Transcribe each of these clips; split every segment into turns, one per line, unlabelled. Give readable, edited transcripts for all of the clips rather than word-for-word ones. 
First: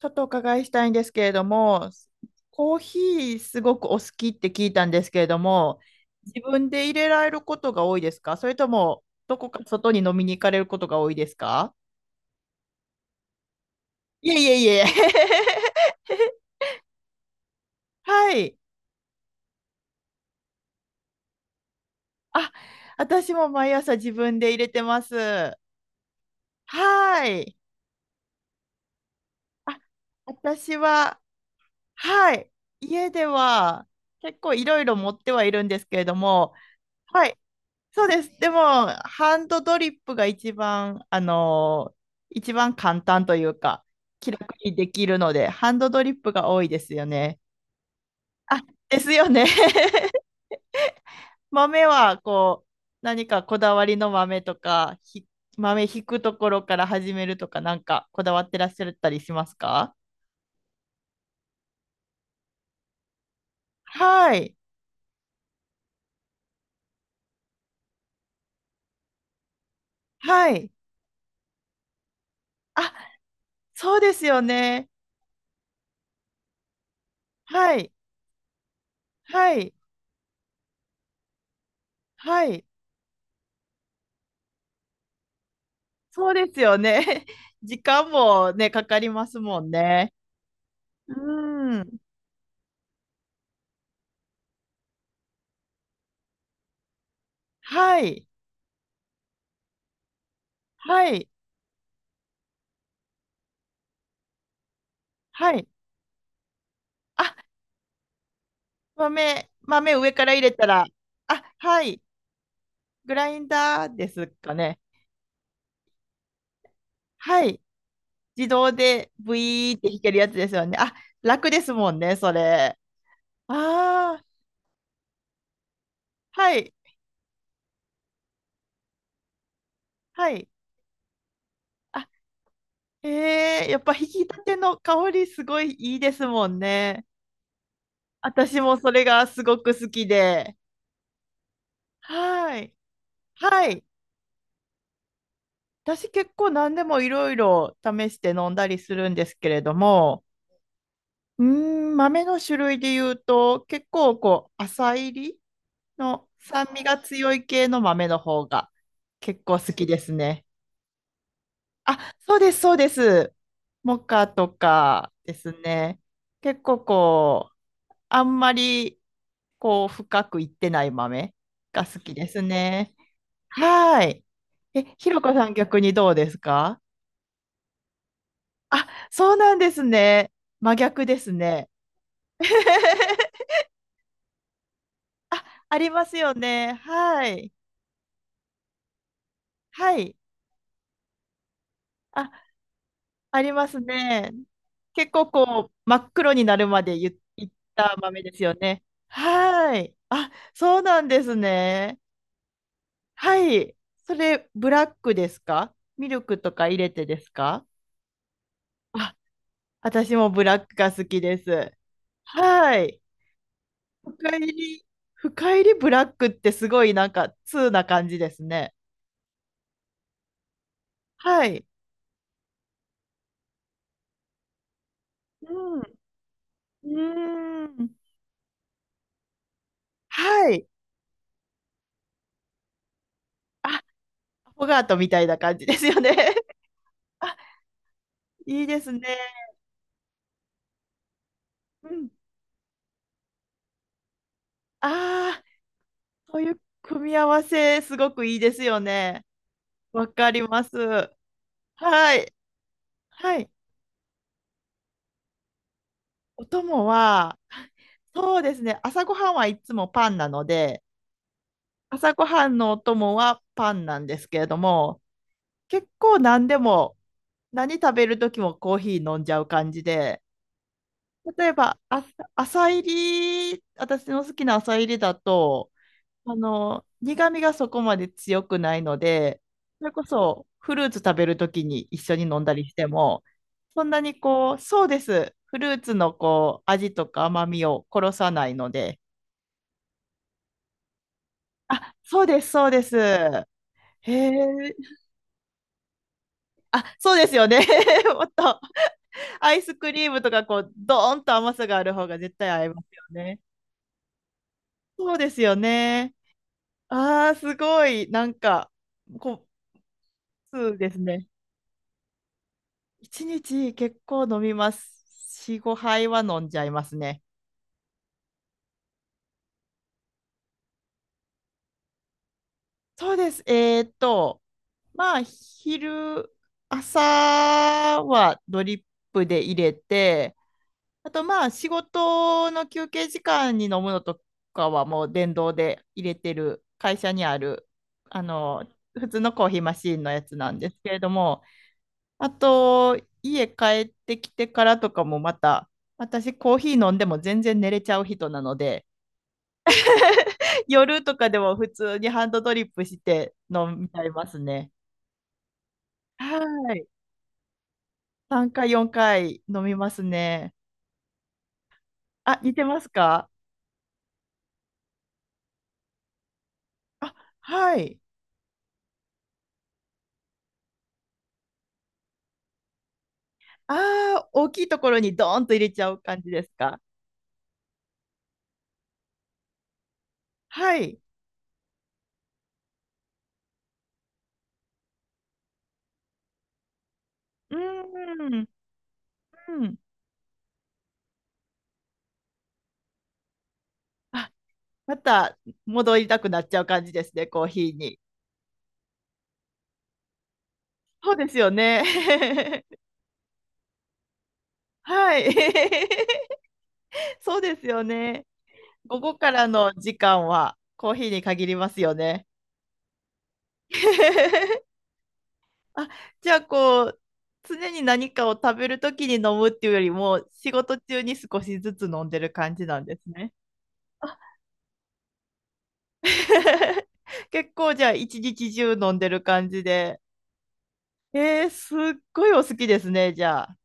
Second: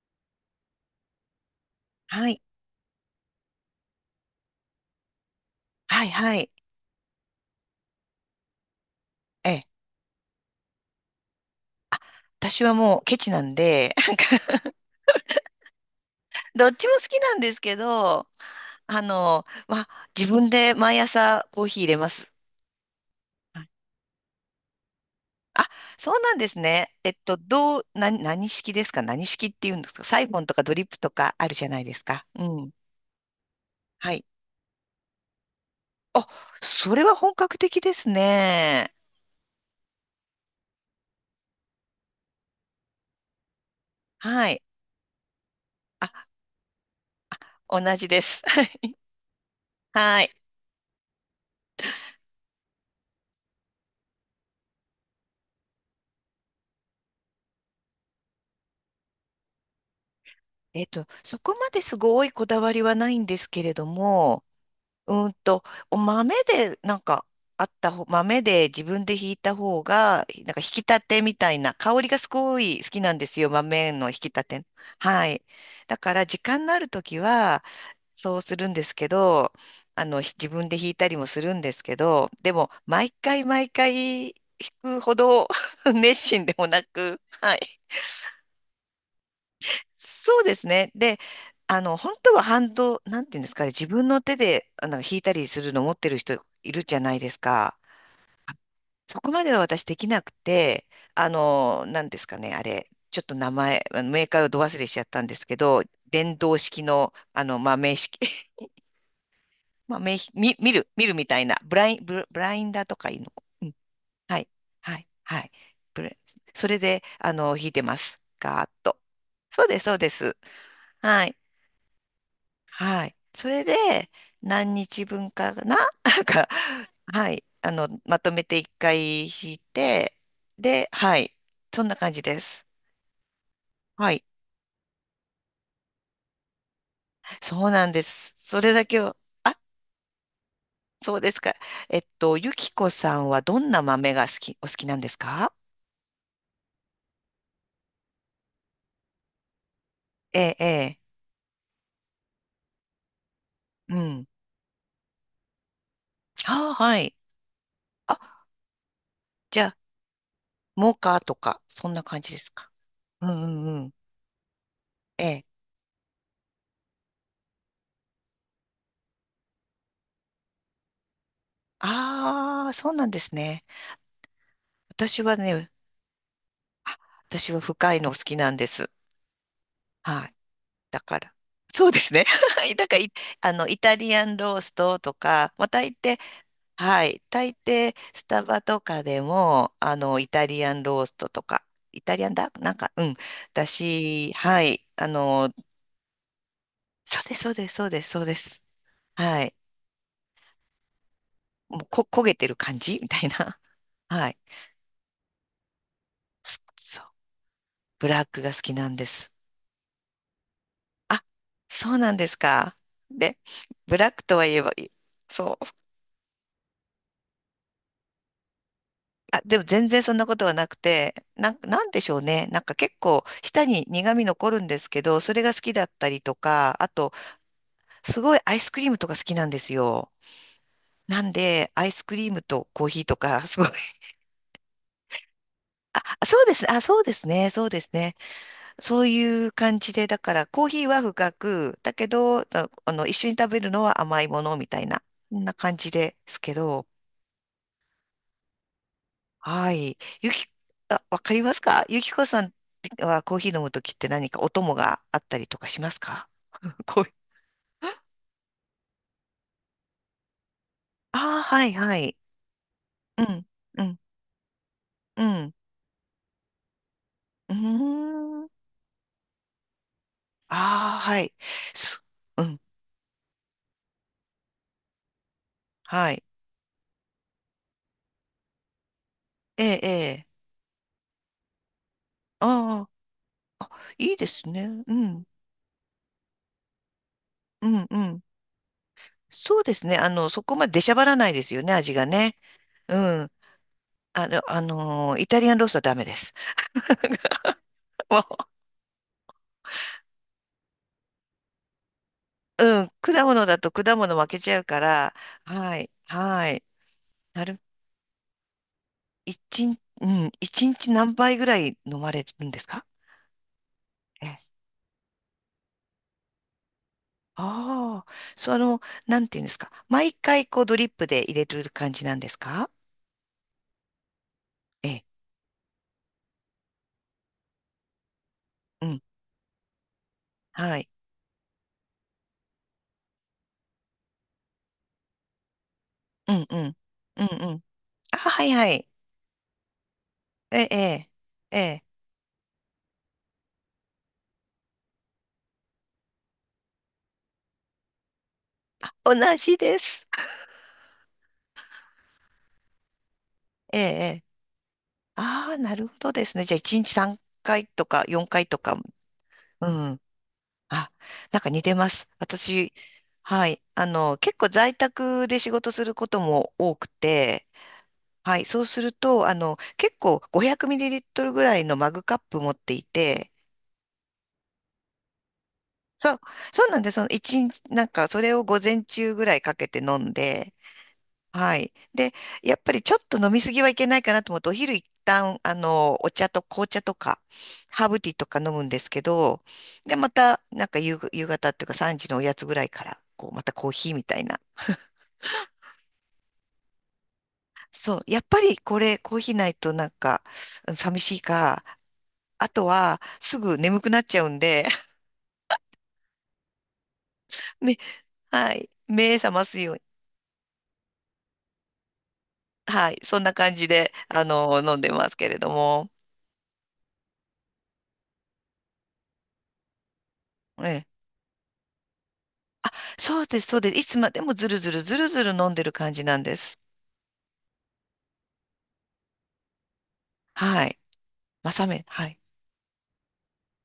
ちょっとお伺いしたいんですけれども、
はい。
コーヒーすごくお好きって聞いたんですけれども、
はいは
自
い。
分で入れられることが多いですか、それとも、どこ
え
か
え。
外に飲みに行かれることが多いですか？
私はもうケチなんで、なんか
いえいえい え。
どっちも好きなんですけど、
はい。
まあ、自分で毎朝コーヒー入れます。
あ、私も
はい。
毎朝自分で入れてます。
あ、そうなんですね。
はい。
どう、な、何式ですか？何式っていう
あ、
んですか？サイフォンとかド
私
リップと
は、
かあるじゃないですか。
は
う
い。
ん。
家では
はい。
結構いろいろ持ってはいるんですけれど
あ、
も、
それは
は
本
い。
格的で
そう
す
です。でも、
ね。
ハンドドリップが一番、あのー一番簡単というか、気楽
はい。
にできるので、ハンドド
あ、
リップが多いですよね。
同じです。
あ、で すよね。
はい。
豆は、こう、何かこだわりの豆とか、豆ひくところから始めるとか、なんかこだわってらっしゃったりしますか？
そこまですごいこだわりはないんですけれど
は
も、
い。
うーんと、お豆で、なんか、あった方、豆で自分でひいた方が、
は
なんか引
い。
き立てみたいな、香りがすごい好
あ、
きなんですよ、豆
そう
の
で
引き
すよ
立て。
ね。
はい。だから、時間のあるときは、
はい。
そうするんですけど、
はい。
自分で引いたりもするんですけど、
は
で
い。
も、毎回毎回引くほど 熱
そう
心
で
で
す
も
よ
な
ね。
く、は
時
い。
間もね、かかりますもんね。
そうですね。
う
で、
ーん。
本当はハンド、なんていうんですかね、自分の手で、弾いたりするの持ってる人いるじゃないですか。
はい。
そこまでは私できなくて、
はい。
なんですかね、あれ、ちょっと名前、あのメーカーをど忘れしちゃったんです
は
け
い。
ど、電動式の、
あ、
まあ、名式、
豆、豆
まあ、
上から入れたら、
見るみた
あ、
いな、
はい。
ブラインダーとか
グ
いう
ラ
の。
イン
うん。
ダーです
はい、
かね。
はい、はい。ブレそれで、
はい。
弾いてます。
自
ガーッ
動
と。
でブ
そう
イー
で
っ
す、
て
そ
弾
うで
けるやつ
す。
ですよね。あ、
はい。
楽ですもんね、それ。
はい。そ
あ
れで、
あ、
何日分かな なんか、
はい。
はい。まとめて一回引いて、
はい。
で、はい。そんな
あ、
感じです。
へえ、やっぱ引
は
き
い。
立ての香りすごいいいですもんね。
そうなんです。
私
それ
も
だ
そ
け
れ
を、
がす
あ、
ごく好きで。
そうですか。ゆ
は
き
い。
こさんはど
は
んな
い。
豆がお好きなんですか？
私結構何でもいろいろ試して飲んだりするんですけれども、
ええ、ええ。
豆の種類で言うと、結
う
構
ん。
こう、浅入りの酸
ああ、
味が
はい。
強い系の豆の
あ、
方が結構
じゃ
好
あ、
きですね。
モカとか、そんな
あ、
感じ
そ
で
う
す
です、
か？
そうで
う
す。
んうんうん。
モカとか
え
です
え。
ね。結構こう、あんまりこう、深くいってない豆が好きです
ああ、そう
ね。
なんですね。
はい。え、ひろ
私
こ
は
さん
ね、
逆にどうですか？
あ、私は深いの好きなんで
あ、
す。
そうなんです
は
ね。
い。
真
だ
逆で
か
す
ら。
ね。
そうですね。はい。だから、い あの、イタリアンローストと
あ、
か、まあ、
あり
大
ます
抵、
よね。
はい。
はい。
大抵、スタバとかでも、
はい。
イタリアンローストとか、イタリア
あ、
ンだなんか、うん。
あり
だ
ます
し、
ね。
はい。
結構こう、真っ黒になるまで言
そうです、
いっ
そうです、そう
た
です、そ
豆
う
で
で
すよ
す。
ね。
はい。
はい。あ、そうなんです
もう、
ね。
焦げてる感じみたい
は
な。
い。そ
はい。
れ、ブラックですか？ミルクと
す
か入れ
そ
て
う。
ですか？
ブラックが好きなんで
あ、
す。
私もブラックが好き
あ、
です。
そうなんですか。
はい。
で、ブラック
深
と
入
は言えば、
り、
い
深
そ
入
う。
りブラックってすごいなんか、通な感じですね。
あ、でも全然そんなことはなくて、
はい。
なんでしょうね。なんか結構舌に苦味残るんですけど、それが好き
うん。う
だったりとか、あと、
ーん。
すごいアイスクリームとか好きなんですよ。
はい。
なんで、アイスクリームとコーヒーとか、すご
あ、
い。
アフォガートみたいな感じですよね。
あ、そうで す。あ、そうです
あ、
ね。そうですね。
いいです
そ
ね。
ういう感じで、だからコーヒーは深く、
う
だ
ん。
けど、一緒に食べるのは甘いものみたいな、そ
ああ、
んな感じで
そ
す
うい
け
う
ど、
組み合わせ、すごくいいですよね。
はい。
わか
ゆ
り
き、
ます。
あ、わかりますか？ゆき
は
こ
い。
さんはコ
は
ーヒ
い。
ー飲むときって何かお供があったりとかしますか？
お供
こう、
は、そうですね。朝ごはんはいつもパンなので、
ああ、はい、は
朝
い。
ごはんのお供
う
は
ん、
パ
う
ンな
ん、
んですけれども、
うん。
結構何でも、
うー
何食べる時
ん。
もコーヒー飲んじゃう感じで、
ああ、はい。
例えば、あ、
す、うん、
浅入り、私の好きな浅入りだと、
はい。
あの、苦味がそこまで強くないので、
ええ、
そ
え
れこ
え。
そフルーツ食べるときに一緒に飲ん
あ
だりして
あ、
も、そんな
いい
に
です
こう、
ね。
そう
う
で
ん、
す。フルーツのこう、味とか甘み
う
を
ん、う
殺
ん。
さないので、
そうですね。そこまで出しゃばらないですよね、
あ、
味が
そう
ね。
です、そうです。
うん。
へえ、
イタリアンロースはダメです。
あ、そうですよ ね。もっと、アイスクリームとかこう、ドーンと甘さがある方が絶対合いま
う
す
ん、
よ
果
ね。
物だと果物負けちゃうか
そ
ら、
うですよ
はい、
ね。
はい。
ああ、
な
す
る、
ごい。なんか、こ
一日、うん、
う、
一
そうで
日
す
何
ね。
杯ぐらい飲まれるんですか？
一日結
え
構
え。
飲みます。4、5杯は飲んじゃいますね。
ああ、なんていうんですか。毎回こうドリップで入れてる感じなんですか？
そうです。
ええ、
まあ、朝はドリッ
うん、
プで入れて、
はい。
あとまあ、仕事の休憩時間に飲むのとかはもう電動で入れ
う
て
ん、う
る、
ん、
会社
う
にあ
ん、うん。
る、
あ、
あ
はい
の、
はい。
普通のコーヒーマシーンのやつな
え
ん
え、
で
え
すけれども、
え、ええ
あと、家帰ってきてからとかもまた、私コーヒー飲んでも全然寝れちゃう人なので、
同じです。
夜とかでも普通にハンドドリップして飲
ええ、え
みちゃい
え。
ますね。
ああ、なるほどですね。じゃあ
は
一
い。
日3回とか4回
3
と
回、
か、
4回飲
う
みま
ん。
すね。
あ、なんか似てます。
あ、似て
私、
ますか？
はい。結構在宅で仕事することも多く
あ、
て、
はい。
はい。そうすると、結構 500ml ぐらいのマグカップ持っていて、
ああ、大きいところにドーンと入れちゃう
そ
感
う、
じです
そうな
か？
んです。その一日、なんかそれを午前中ぐらいかけて飲んで、
はい。
はい。で、やっぱりちょっと飲みすぎはいけないかなと思って、お昼一旦、お茶と紅茶とか、
う
ハーブティーとか
ーん。
飲むんですけど、
うん。
で、また、なんか夕方っていうか3時のおやつぐらいから、こう、またコーヒーみたい
あ、
な。
また戻りたくなっちゃう感じですね、コーヒーに。
そう。やっぱりこれ、コーヒーないとなんか、寂
そう
しい
ですよ
か、
ね。
あとは、すぐ眠くなっちゃうんで、
はい。そうで す
め、
よね。
はい。
午
目
後か
覚ま
ら
す
の
ように。
時間はコーヒーに限りますよね。
はい。そんな感じで、飲 んでますけれど
あ、
も。
じゃあこう、常に何かを食べるときに飲むっていうよりも、仕
え
事中
え。
に少しずつ飲んでる感じなんです
そう
ね。
です、そうです。いつまでもずるずるずるずる飲んでる感じなんです。
結構じゃあ一日中飲んでる感じで。
はい。
えー、すっ
はい。
ごいお好きですね、じゃあ。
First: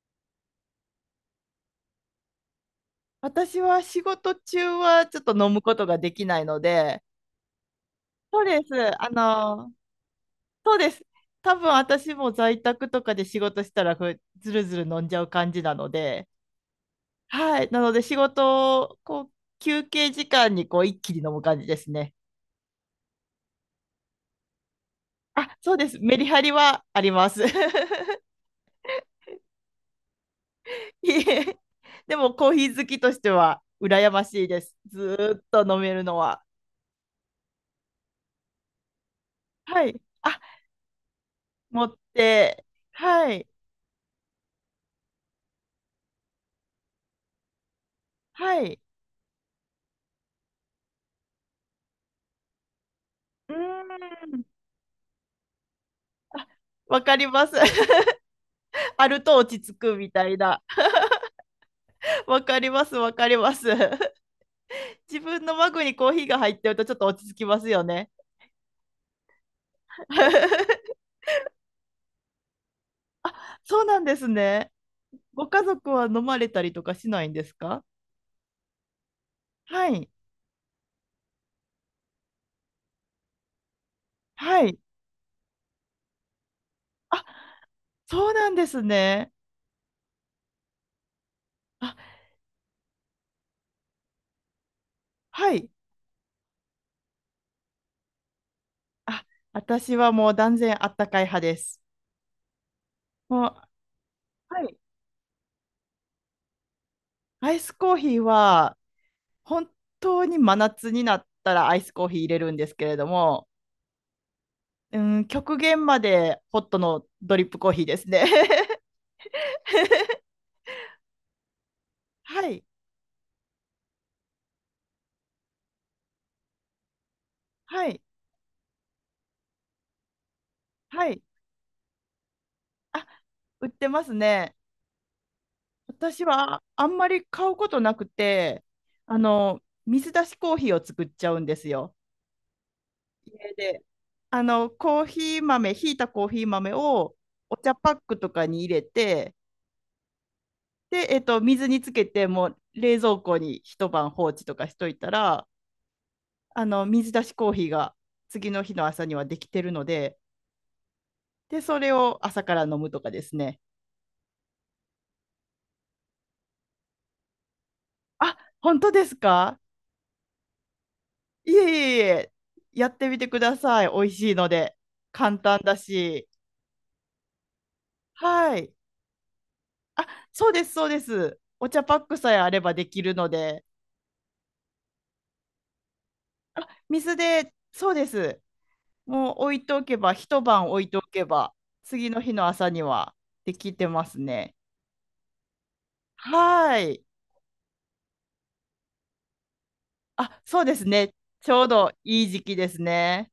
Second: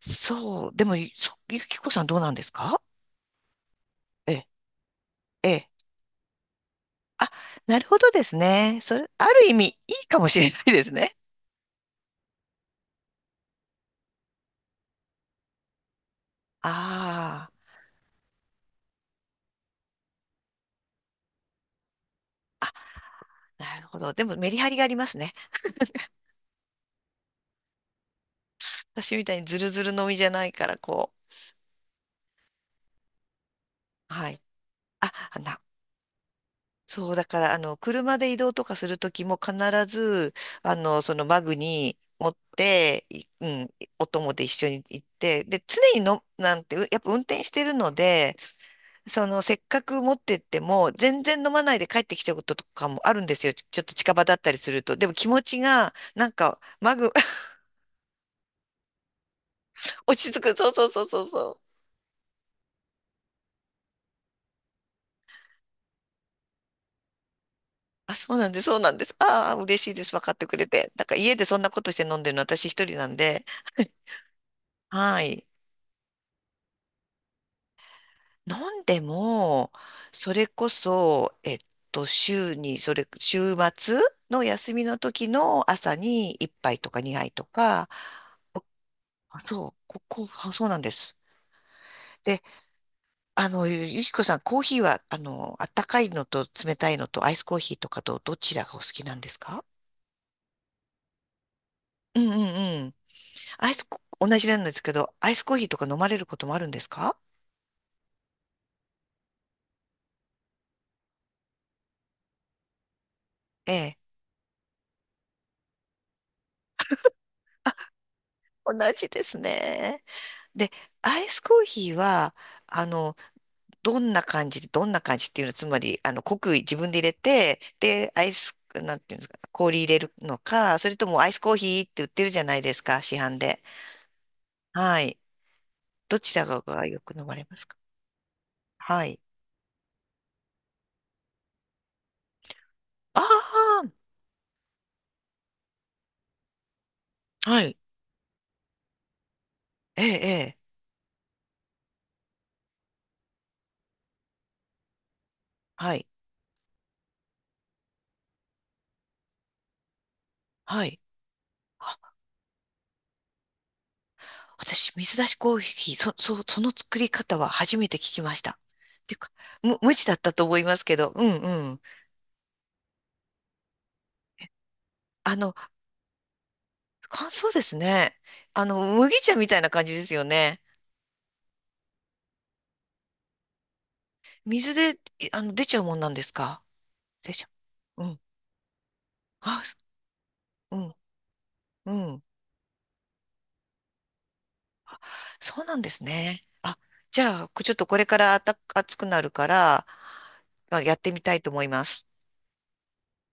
そう。でも、ゆきこさんどうなんですか？
私は仕
え
事
え、
中はちょっと
え
飲む
え。
ことができないので、
あ、なるほどです
そうで
ね。そ
す。あ
れ、ある意味、
の、
いいかもしれない
そう
で
で
す
す。
ね。
多分私も在宅とかで仕事したらずるずる飲んじゃう感じなので、
あ
はい。なので仕事をこう休憩時間にこう一気に飲む感じですね。
あ、なるほど。でも、メリハリがありますね。
あ、そうです。メリハリはあります。
私みたいにズルズルのみじゃないから、
い
こ
え、でもコーヒー好きとしては羨
う。
ま
はい。
しいです。ず
あ、
ーっと飲めるのは。
そう、だから、車で移動とかするときも必
はい。
ず、
あ、
そのバッグ
持っ
に持っ
て。
て、い
はい。
うん、お供で一緒に行って、で、常にの、なんて、うやっぱ運転してるので、
はい。
せっかく持ってっても、全然飲まないで帰ってきちゃうこととかもあるんです
う
よ。
ー
ちょっと近場だっ
ん。
たりすると。でも気持ちが、なんか、マ
わ
グ、
かりま す。あると落ち着くみ
落
た
ち
い
着く。
な。
そうそうそうそうそう。
わかります。わかります。自分のマグにコーヒーが入ってるとちょっと落ち着きますよね。
あ、そうなんです、そうなんです。ああ、嬉しいです。分かってくれ て。だから家でそんなことして飲んでるの私一人なんで。
そう なんですね。
はい。
ご家族は飲まれたりとかしないんですか？
飲んでも、
はい。
それこそ、週に、それ、週末の
は
休
い。
みの時の朝に一杯とか
あ、
二杯とか、
そうなんですね。
あそう、あそうなんです。
あ、
でゆきこさん、コーヒーは、
は
あ
い。
ったかいのと冷たいのとアイスコーヒーとかとどちらがお好きなん
あ、
ですか？
私はもう断然あったかい派です。
うんうんうん。
も
アイ
う、
スコ、同じな
は
んで
い。
すけど、アイスコーヒーとか飲まれることもあるんですか？
アイスコーヒーは本当に真夏になったらアイスコーヒー入れるんですけれども、
ええ。
うん、極限までホットのドリップコーヒーですね。
同 じですね。で、アイスコーヒーは、
はい。
あの、どんな感じで、どんな感じっていうのは、つまり、濃く自分で入れて、
はい。
で、アイス、なんていうんですか、氷入れるのか、それと
は
も
い。
アイスコーヒーって売ってるじゃないですか、
あ、
市販で。
売ってますね。
はい。ど
私
ちら
は
が
あん
よ
ま
く
り
飲まれ
買
ま
う
す
こ
か？
となくて、
は
あ
い。
の、水出しコーヒーを作っちゃうんですよ。家で。
あ
あの、コーヒー豆、ひいたコーヒー豆を
あ、
お
は
茶
い。
パックとかに入れて、
ええ、ええ、
で、水につけて、もう冷蔵庫に一晩放置とかしといたら、
はい、
あの、水出しコーヒーが次の日の朝にはできてるので、
はい。
で、それ
あ、
を朝から飲むとかですね。
私、水出しコーヒー、その作り方は初めて聞きま
あ、
した。っ
本当で
て
す
いうか、
か？
無知だったと思いますけど、うんう
いえ
ん。
いえいえ、やってみてください。美味しいので。
あ
簡
の、
単だし。
乾燥ですね。
はい。
麦茶みたいな感じで
あ、
すよ
そう
ね。
です、そうです。お茶パックさえあればできるので。
水で、いあの、出ちゃうもんなんですか？
水
出ちゃ
で、そう
う。
で
うん。
す。もう置
あ、
いて
す
おけば、一晩
う
置い
ん、
ておけば、
う
次の
ん。
日の朝にはできてますね。
そうなんですね。
は
あ、
い。
じゃあ、ちょっとこれから暑くなるから、
あ、そうで
まあ
す
やっ
ね。
てみたい
ち
と
ょ
思
う
いま
ど
す。
いい時期ですね。